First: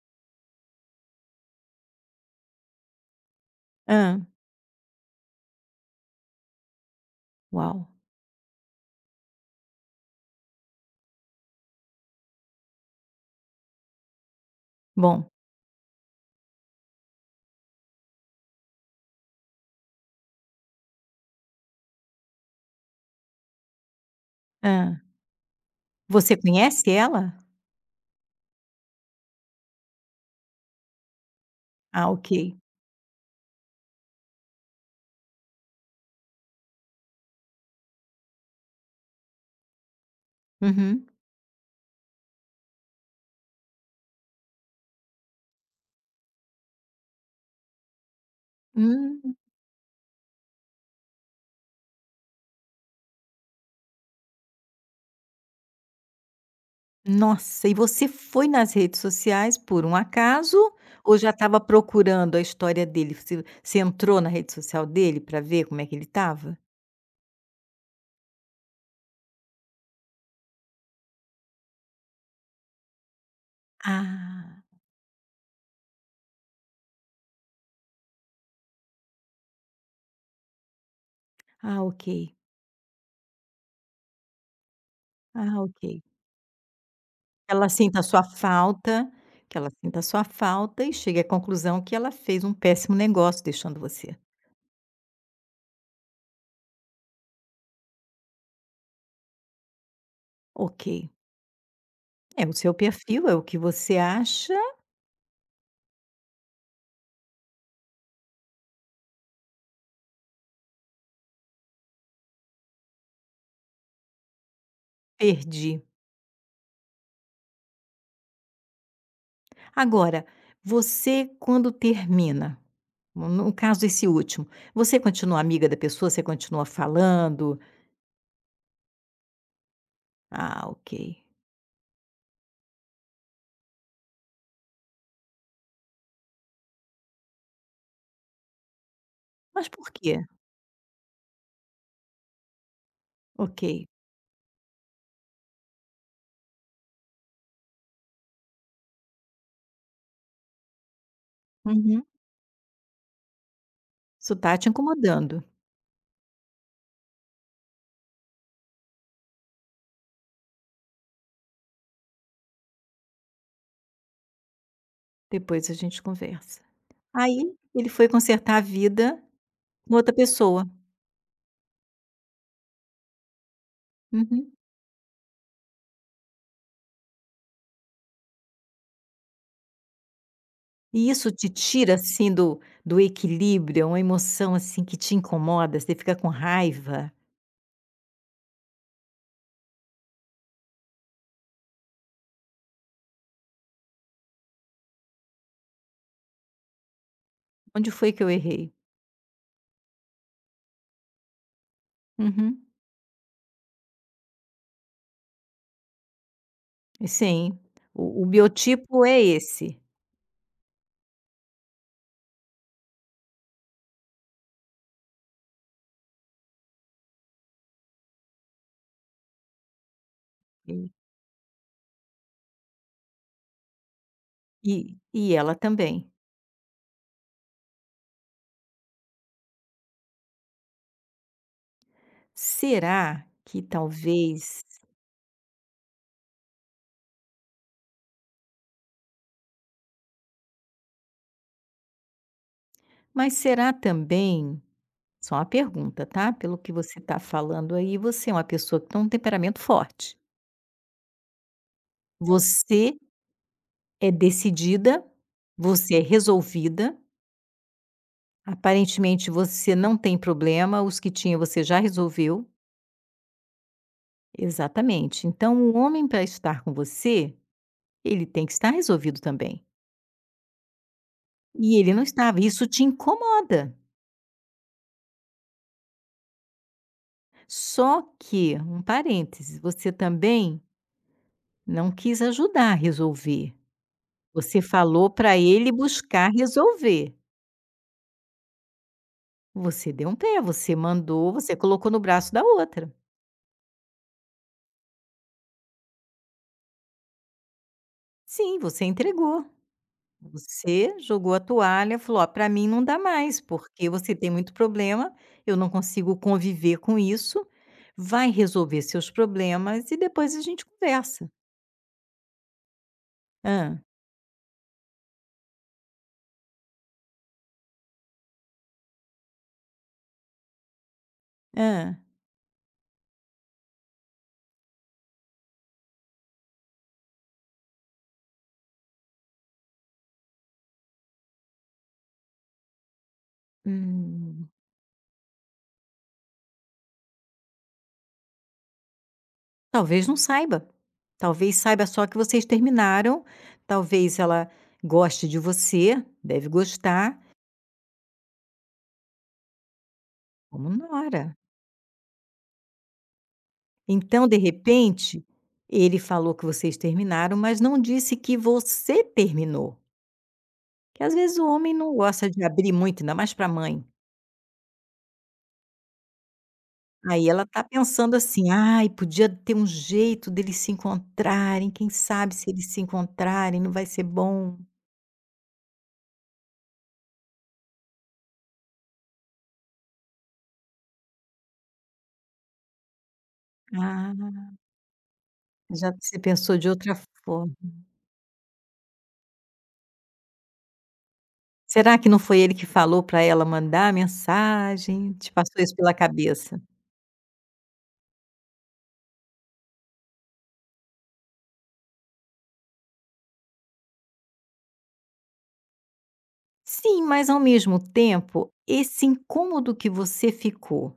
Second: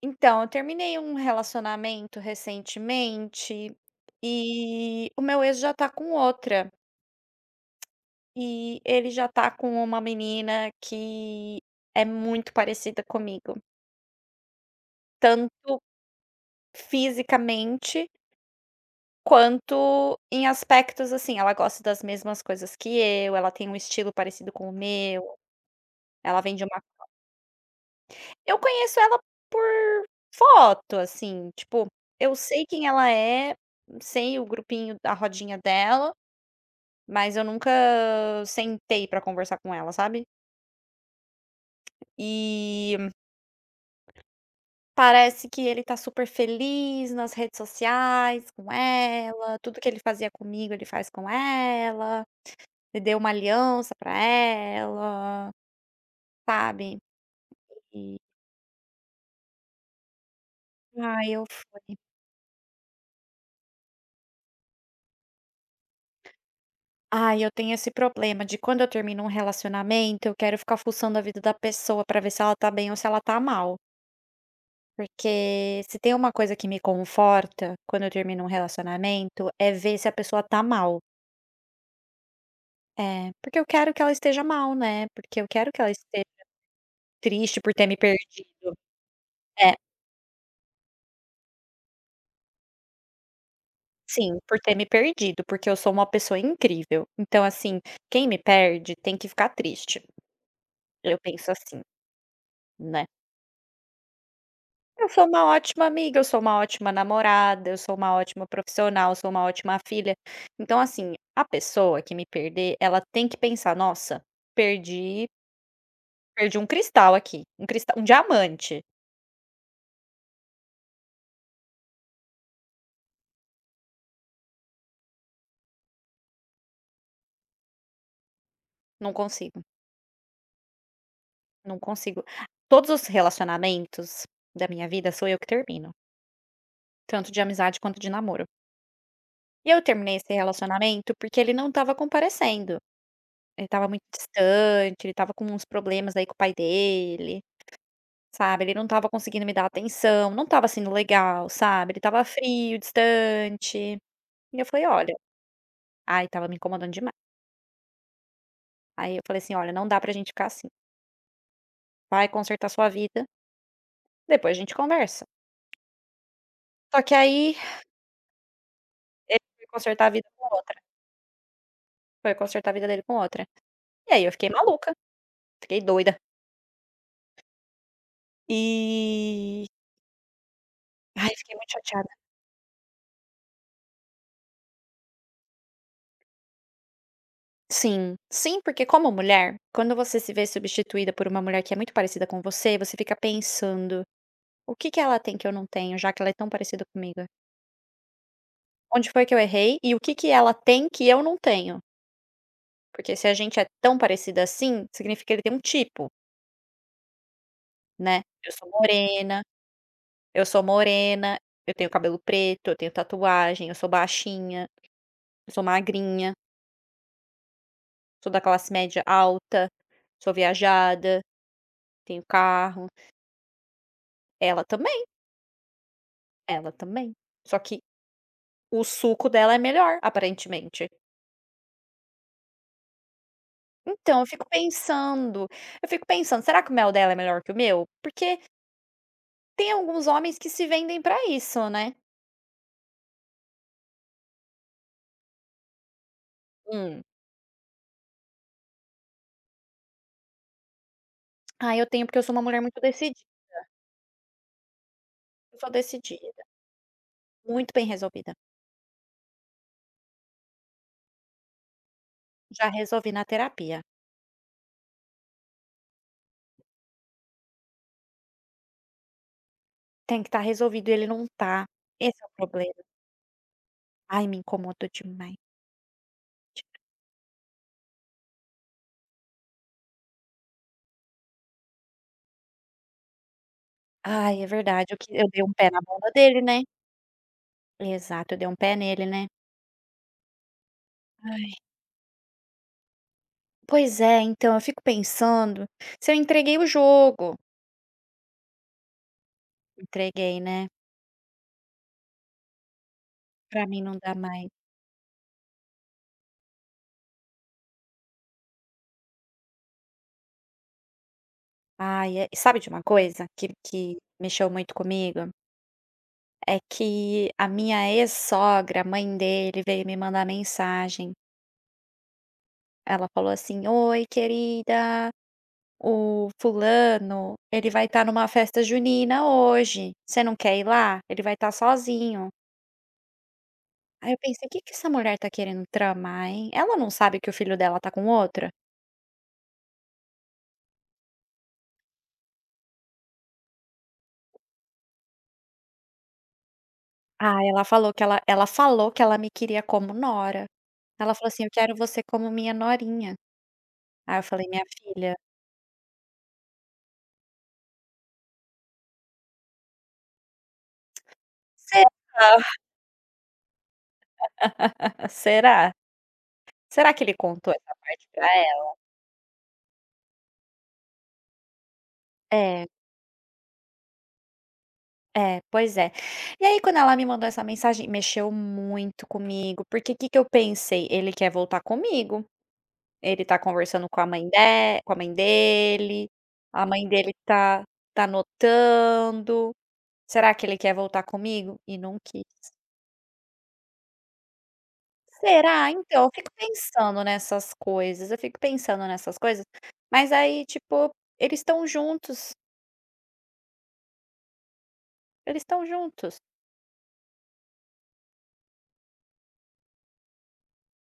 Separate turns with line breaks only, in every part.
Então, eu terminei um relacionamento recentemente
Hã.
e o meu ex já tá com outra.
Uau!
E ele já tá com uma menina que é muito parecida comigo,
Bom.
tanto fisicamente quanto em aspectos assim. Ela gosta das mesmas coisas que eu, ela tem um estilo parecido com o
Hã.
meu,
Você
ela vem de uma.
conhece ela?
Eu conheço ela por foto, assim, tipo,
Ah,
eu
ok.
sei quem ela é, sei o grupinho, a rodinha dela. Mas eu nunca sentei pra conversar com ela, sabe.
Uhum.
E parece que ele tá super feliz nas redes sociais com
Hum.
ela, tudo que ele fazia comigo ele faz com ela, ele deu uma aliança pra ela, sabe.
Nossa, e você
E
foi nas redes sociais por um acaso ou já
ai, eu
estava
fui
procurando a história dele? Você entrou na rede social dele pra ver como é que ele estava?
ai, eu tenho esse problema de quando eu termino um relacionamento, eu quero ficar fuçando a vida da pessoa pra ver se ela tá bem ou se ela tá mal.
Ah.
Porque se tem uma coisa que me conforta quando eu termino um relacionamento, é ver se a pessoa tá mal.
Ah, ok.
É, porque eu quero que ela esteja mal, né, porque eu
Ah,
quero
ok.
que ela esteja triste
Ela
por ter me
sinta a sua
perdido.
falta, que ela
É,
sinta a sua falta e chegue à conclusão que ela fez um péssimo negócio deixando você.
sim, por ter me perdido, porque eu sou uma pessoa incrível. Então, assim, quem me perde tem que ficar triste.
Ok.
Eu penso assim,
É o seu
né.
perfil, é o que você acha.
Eu sou uma ótima amiga, eu sou uma ótima namorada, eu sou uma ótima profissional, eu sou uma ótima filha. Então, assim, a pessoa que me perder, ela tem que pensar: "Nossa, perdi
Perdi.
perdi um cristal aqui, um cristal um diamante".
Agora, você quando termina, no caso esse último, você continua amiga da pessoa? Você continua falando?
Não consigo,
"Ah, ok".
não consigo. Todos os relacionamentos da minha vida sou eu que termino, tanto de amizade quanto de namoro.
Mas
E eu
por
terminei
quê?
esse relacionamento porque ele não estava comparecendo,
"Ok".
ele estava muito distante, ele estava com uns problemas aí com o pai dele. Sabe, ele não estava conseguindo me dar atenção, não estava sendo legal, sabe, ele
Uhum.
estava frio, distante.
Isso tá
E eu
te
falei: "Olha",
incomodando.
ai, estava me incomodando demais. Aí eu falei assim: "Olha, não dá pra gente ficar assim. Vai consertar sua vida, depois a gente conversa".
Depois a gente conversa.
Só que
Aí,
aí
ele foi consertar a vida
ele foi
com
consertar a
outra
vida com
pessoa.
outra, foi consertar a vida dele com outra. E aí eu fiquei
Uhum.
maluca, fiquei doida. E
E isso
ai,
te
fiquei muito
tira,
chateada.
assim, do do equilíbrio? É uma emoção, assim, que te incomoda? Você fica com raiva?
Sim, sim, porque como mulher, quando você se vê substituída por uma mulher que é muito parecida com você, você fica pensando: o que que ela tem que eu não tenho, já que ela é tão parecida comigo?
Onde foi que eu errei?
Onde foi que eu errei e o que que ela tem que eu não tenho?
Uhum.
Porque se a gente é tão parecida assim, significa que ele tem um tipo,
Sim, o
né.
o
Eu sou
biotipo é
morena,
esse.
eu sou morena, eu tenho cabelo preto, eu tenho tatuagem, eu sou baixinha, eu sou magrinha, sou da classe média alta, sou
E
viajada, tenho carro. Ela
e
também,
e ela também.
ela também. Só que o suco dela é melhor, aparentemente.
Será que
Então, eu fico
talvez,
pensando eu fico pensando: "Será que o mel dela é melhor que o meu?" Porque tem alguns homens que se vendem pra isso, né.
mas será também, só uma pergunta, tá, pelo que você
Hum.
está falando aí, você é uma pessoa que tem um temperamento forte.
Ah, eu tenho porque eu sou uma mulher muito
Você
decidida,
é decidida,
eu sou
você é
decidida,
resolvida,
muito bem resolvida.
aparentemente você não tem problema, os que tinha você já resolveu.
Já resolvi na terapia.
Exatamente, então o homem para estar com você, ele tem que estar resolvido também.
Tem que estar resolvido e ele não tá.
E ele não
Esse é o
estava, e isso
problema.
te incomoda.
Ai, me incomodou demais.
Só que, um parênteses, você também não quis ajudar a resolver.
Ai, é
Você
verdade, eu que
falou
eu
para
dei um pé
ele
na bunda
buscar
dele, né.
resolver.
Exato, eu dei um pé nele, né.
Você deu um pé, você mandou,
Ai.
você colocou no braço da outra.
Pois é, então eu fico pensando se eu entreguei o jogo.
Sim, você entregou.
Entreguei, né.
Você jogou a toalha, falou: "Ó, para mim não dá mais,
Pra mim
porque
não dá
você tem
mais.
muito problema, eu não consigo conviver com isso. Vai resolver seus problemas e depois a gente conversa".
Ai, é, e sabe de uma coisa que
Ah,
que mexeu muito comigo? É que a minha ex-sogra, a mãe dele, veio me mandar mensagem.
ah.
Ela falou assim: "Oi, querida, o fulano, ele vai estar numa festa junina hoje. Você não quer ir lá? Ele vai estar sozinho". Aí eu pensei:
Hum.
o "Que que essa mulher tá querendo tramar, hein? Ela não sabe que o filho dela tá com outra?".
Talvez não saiba. Talvez saiba só que vocês terminaram, talvez ela goste de você, deve gostar,
Ah, ela falou que ela me queria como nora.
como
Ela falou
nora.
assim: "Eu quero você como minha norinha". Aí eu
Então, de
falei: "Minha filha,
repente, ele falou que vocês terminaram, mas não disse que você terminou. Que às vezes o homem não gosta
será?
de abrir muito, ainda mais para mãe.
Será? Será que ele
Aí ela
contou
tá
essa parte
pensando
pra
assim:
ela?"
"Ai, podia ter um jeito deles se encontrarem, quem sabe se
É,
eles se encontrarem não vai ser bom".
é, pois é. E aí quando ela me mandou essa mensagem, mexeu muito comigo, porque o que que eu pensei? Ele quer voltar comigo, ele tá conversando com a mãe
Ah,
de com
já você pensou
a
de
mãe
outra
dele
forma.
tá tá notando. Será que ele quer voltar comigo? E não
Será que não
quis.
foi ele que falou para ela mandar a mensagem? Te passou
Será?
isso pela
Então, eu fico
cabeça?
pensando nessas coisas, eu fico pensando nessas coisas, mas aí, tipo, eles estão juntos. Eles estão juntos.
Sim, mas ao mesmo tempo, esse incômodo que você ficou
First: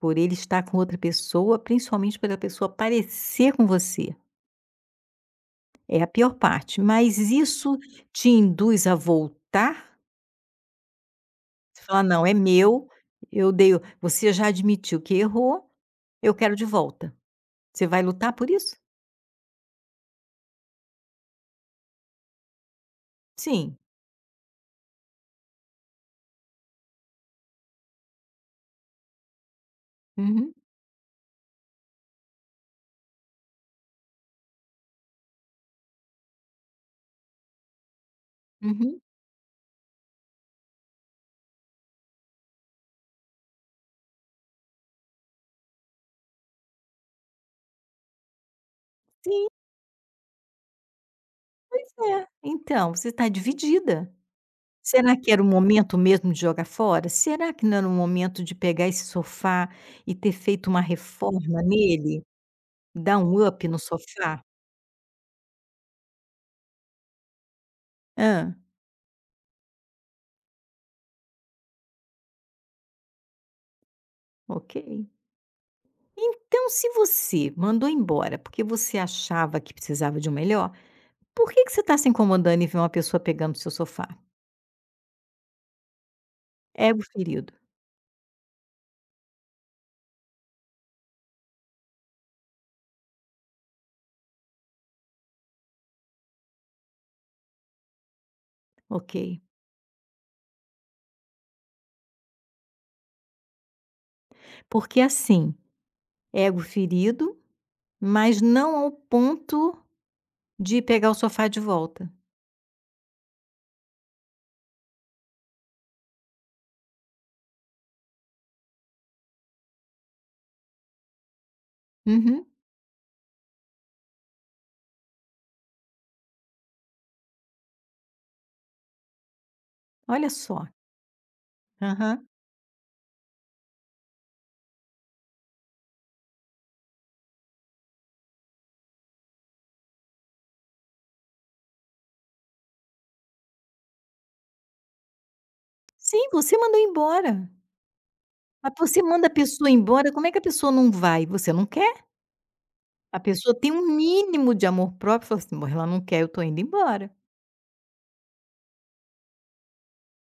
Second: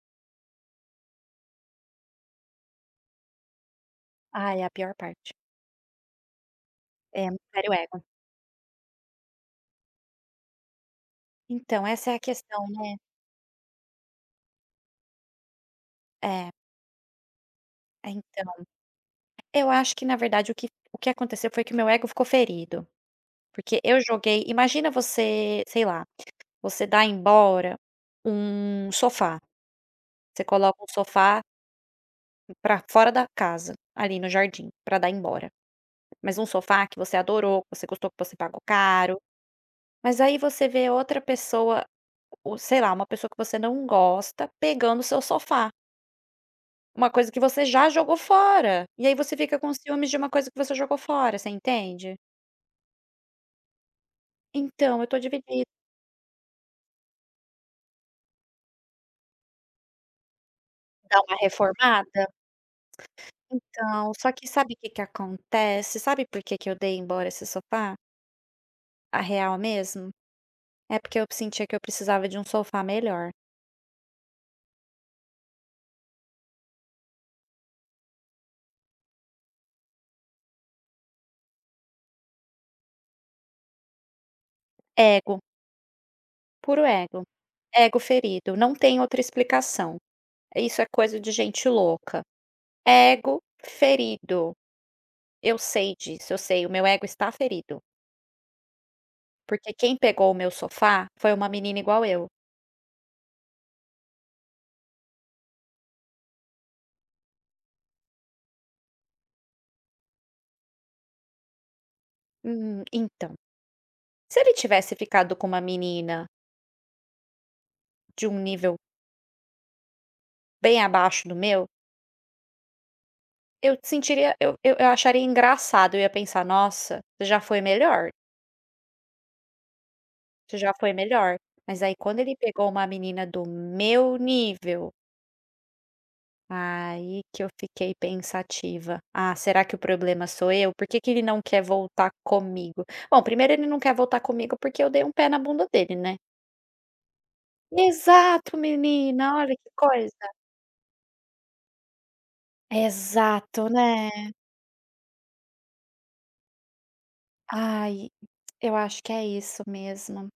por ele estar com outra pessoa, principalmente pela pessoa parecer com você,
Ah, é a pior parte.
é a pior parte, mas
É matar o
isso
ego.
te induz a voltar? Você
Então,
fala:
essa é a
"Não, é
questão,
meu,
né.
eu dei o", você já admitiu que errou, eu
É.
quero de volta. Você vai
É,
lutar por
então,
isso?
eu acho que na verdade o que aconteceu foi que o meu ego ficou ferido,
Sim.
porque eu joguei imagina você, sei lá, você dá embora um sofá, você
Uhum,
coloca um sofá pra fora da casa, ali no jardim, pra dar embora. Mas um sofá que você adorou, que você gostou, que você pagou
uhum.
caro, mas aí você vê outra pessoa, ou sei lá, uma pessoa que você não gosta, pegando o seu sofá. Uma coisa que você já jogou fora, e aí você
Sim,
fica com ciúmes de uma coisa que você jogou fora, você
pois
entende?
é. Então, você está dividida.
Então, eu
Será
tô
que era o
dividida.
momento mesmo de jogar fora? Será que não era o momento de pegar esse sofá e ter feito uma
Dá uma
reforma nele?
reformada?
Dar um up no
Então, só
sofá?
que sabe o que que acontece? Sabe por que que eu dei embora esse sofá?
Hã,
A real mesmo? É porque eu sentia que eu precisava de um sofá melhor.
ok. Então, se você mandou embora porque você achava que precisava de um melhor, por que que você está se incomodando em ver uma pessoa pegando o seu sofá?
Ego, puro
Ego
ego.
ferido,
Ego ferido, não tem outra explicação. Isso é coisa de gente louca. Ego ferido. Eu sei disso, eu sei, o meu ego está ferido.
ok.
Porque quem pegou o meu sofá foi uma menina igual eu.
Porque assim, ego ferido, mas não ao ponto de pegar o sofá de volta.
Então, se ele tivesse ficado com uma menina de um nível bem abaixo do meu,
Uhum,
eu sentiria, eu acharia engraçado, eu ia pensar, nossa, você já foi melhor,
olha
você
só.
já foi melhor. Mas aí quando
Aham.
ele pegou uma menina do meu nível, aí que eu fiquei pensativa. Ah, será que o problema sou eu? Por que, que ele não quer voltar comigo? Bom, primeiro ele não quer voltar comigo porque eu dei um pé na bunda dele, né?
Sim, você mandou embora.
Exato,
Mas você manda a
menina, olha
pessoa
que
embora, como é
coisa.
que a pessoa não vai? Você não quer? A pessoa
Exato,
tem um
né.
mínimo de amor próprio, fala assim: "Bom, ela não quer, eu tô indo embora".
Ai, eu acho que é isso mesmo.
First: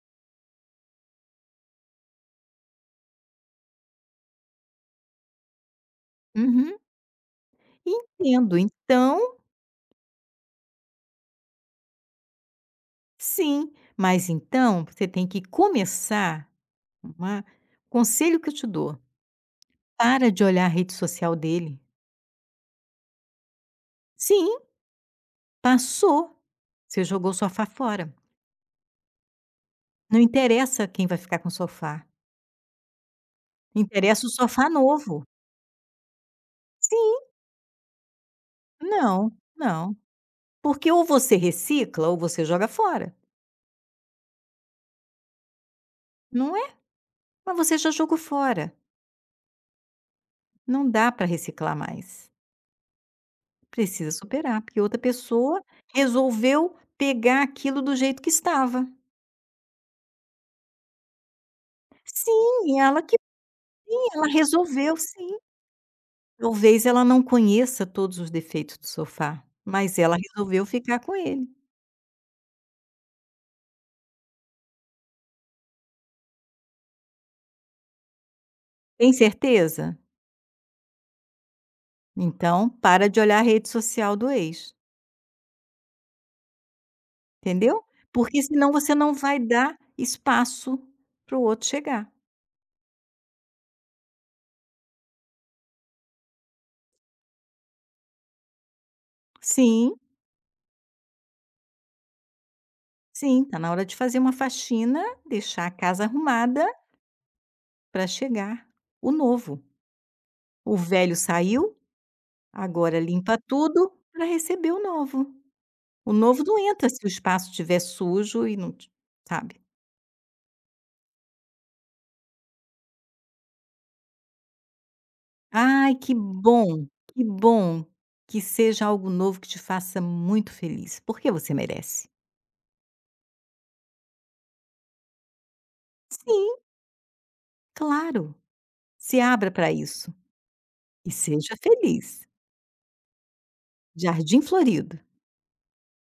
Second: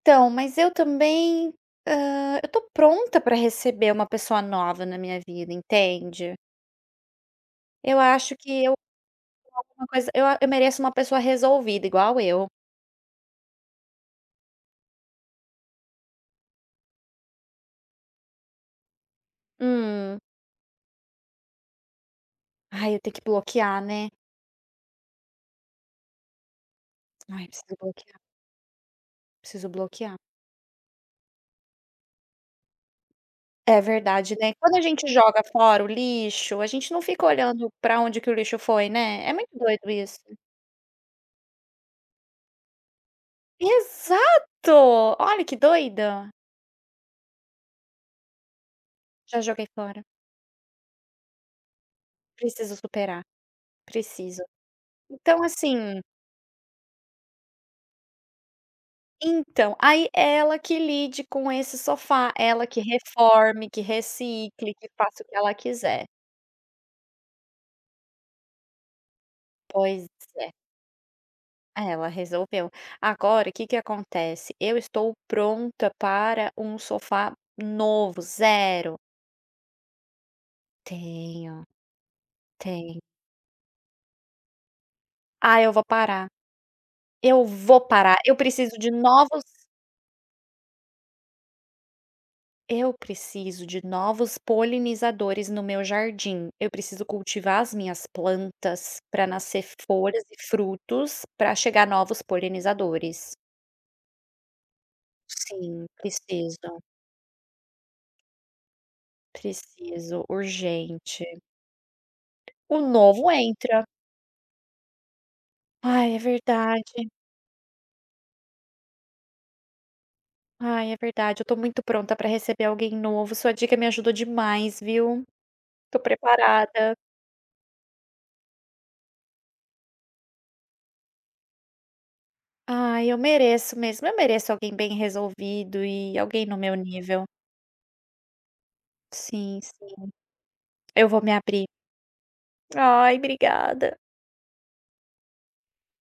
Então, mas eu também, eu tô pronta pra receber uma pessoa nova na minha vida, entende.
Uhum,
Eu acho
entendo.
que eu
Então,
uma coisa eu a eu mereço uma pessoa resolvida igual eu.
sim, mas então você tem que começar uma, conselho que eu te dou:
Hum.
para de olhar a rede social dele.
Ai, eu tenho que bloquear, né.
Sim, passou, você jogou o
Ai,
sofá
preciso
fora.
bloquear, preciso bloquear.
Não interessa quem vai ficar com o sofá,
É
interessa o
verdade, né.
sofá
Quando a gente
novo.
joga fora o lixo, a gente não
Sim,
fica olhando pra onde que o lixo foi, né.
não,
É muito doido
não.
isso.
Porque ou você recicla ou você joga fora,
Exato! Olha que doida.
não é? Mas você já jogou fora,
Já joguei fora.
não dá para reciclar mais.
Preciso superar,
Precisa
preciso.
superar, porque outra
Então
pessoa
assim
resolveu pegar aquilo do jeito que estava.
então, aí ela que lide com esse sofá, ela
Sim,
que
ela que,
reforme, que
sim, ela
recicle, que
resolveu
faça o
sim.
que ela quiser.
Talvez ela não conheça todos os defeitos do sofá, mas
Pois
ela
é,
resolveu ficar com ele.
ela resolveu. Agora o que que acontece, eu estou pronta para um sofá novo, zero.
Tem certeza?
Tenho,
Então
tenho.
para de olhar a rede social do ex,
Ah, eu vou parar, eu vou
entendeu?
parar, eu
Porque senão
preciso de
você não vai
novos.
dar espaço para o outro chegar.
Eu preciso de novos polinizadores no meu jardim. Eu preciso cultivar as minhas plantas para nascer
Sim,
folhas e frutos para chegar novos polinizadores.
sim, tá na hora de fazer uma faxina, deixar a
Sim,
casa arrumada
preciso,
para chegar o novo.
preciso,
O velho
urgente.
saiu,
O
agora
novo
limpa
entra.
tudo para receber o novo.
Ai,
O
é
novo não entra
verdade.
se o espaço estiver sujo e não, sabe?
Ai, é verdade. Eu tô muito pronta para receber alguém novo. Sua dica me ajudou demais, viu?
Ai,
Tô
que bom,
preparada.
que bom que seja algo novo que te faça muito feliz, porque você merece.
Ai, eu mereço mesmo. Eu mereço alguém bem resolvido e alguém
Sim,
no meu nível.
claro. Se abra
Sim,
para
sim.
isso
Eu
e
vou me
seja
abrir.
feliz.
Ai, obrigada.
Jardim Florido.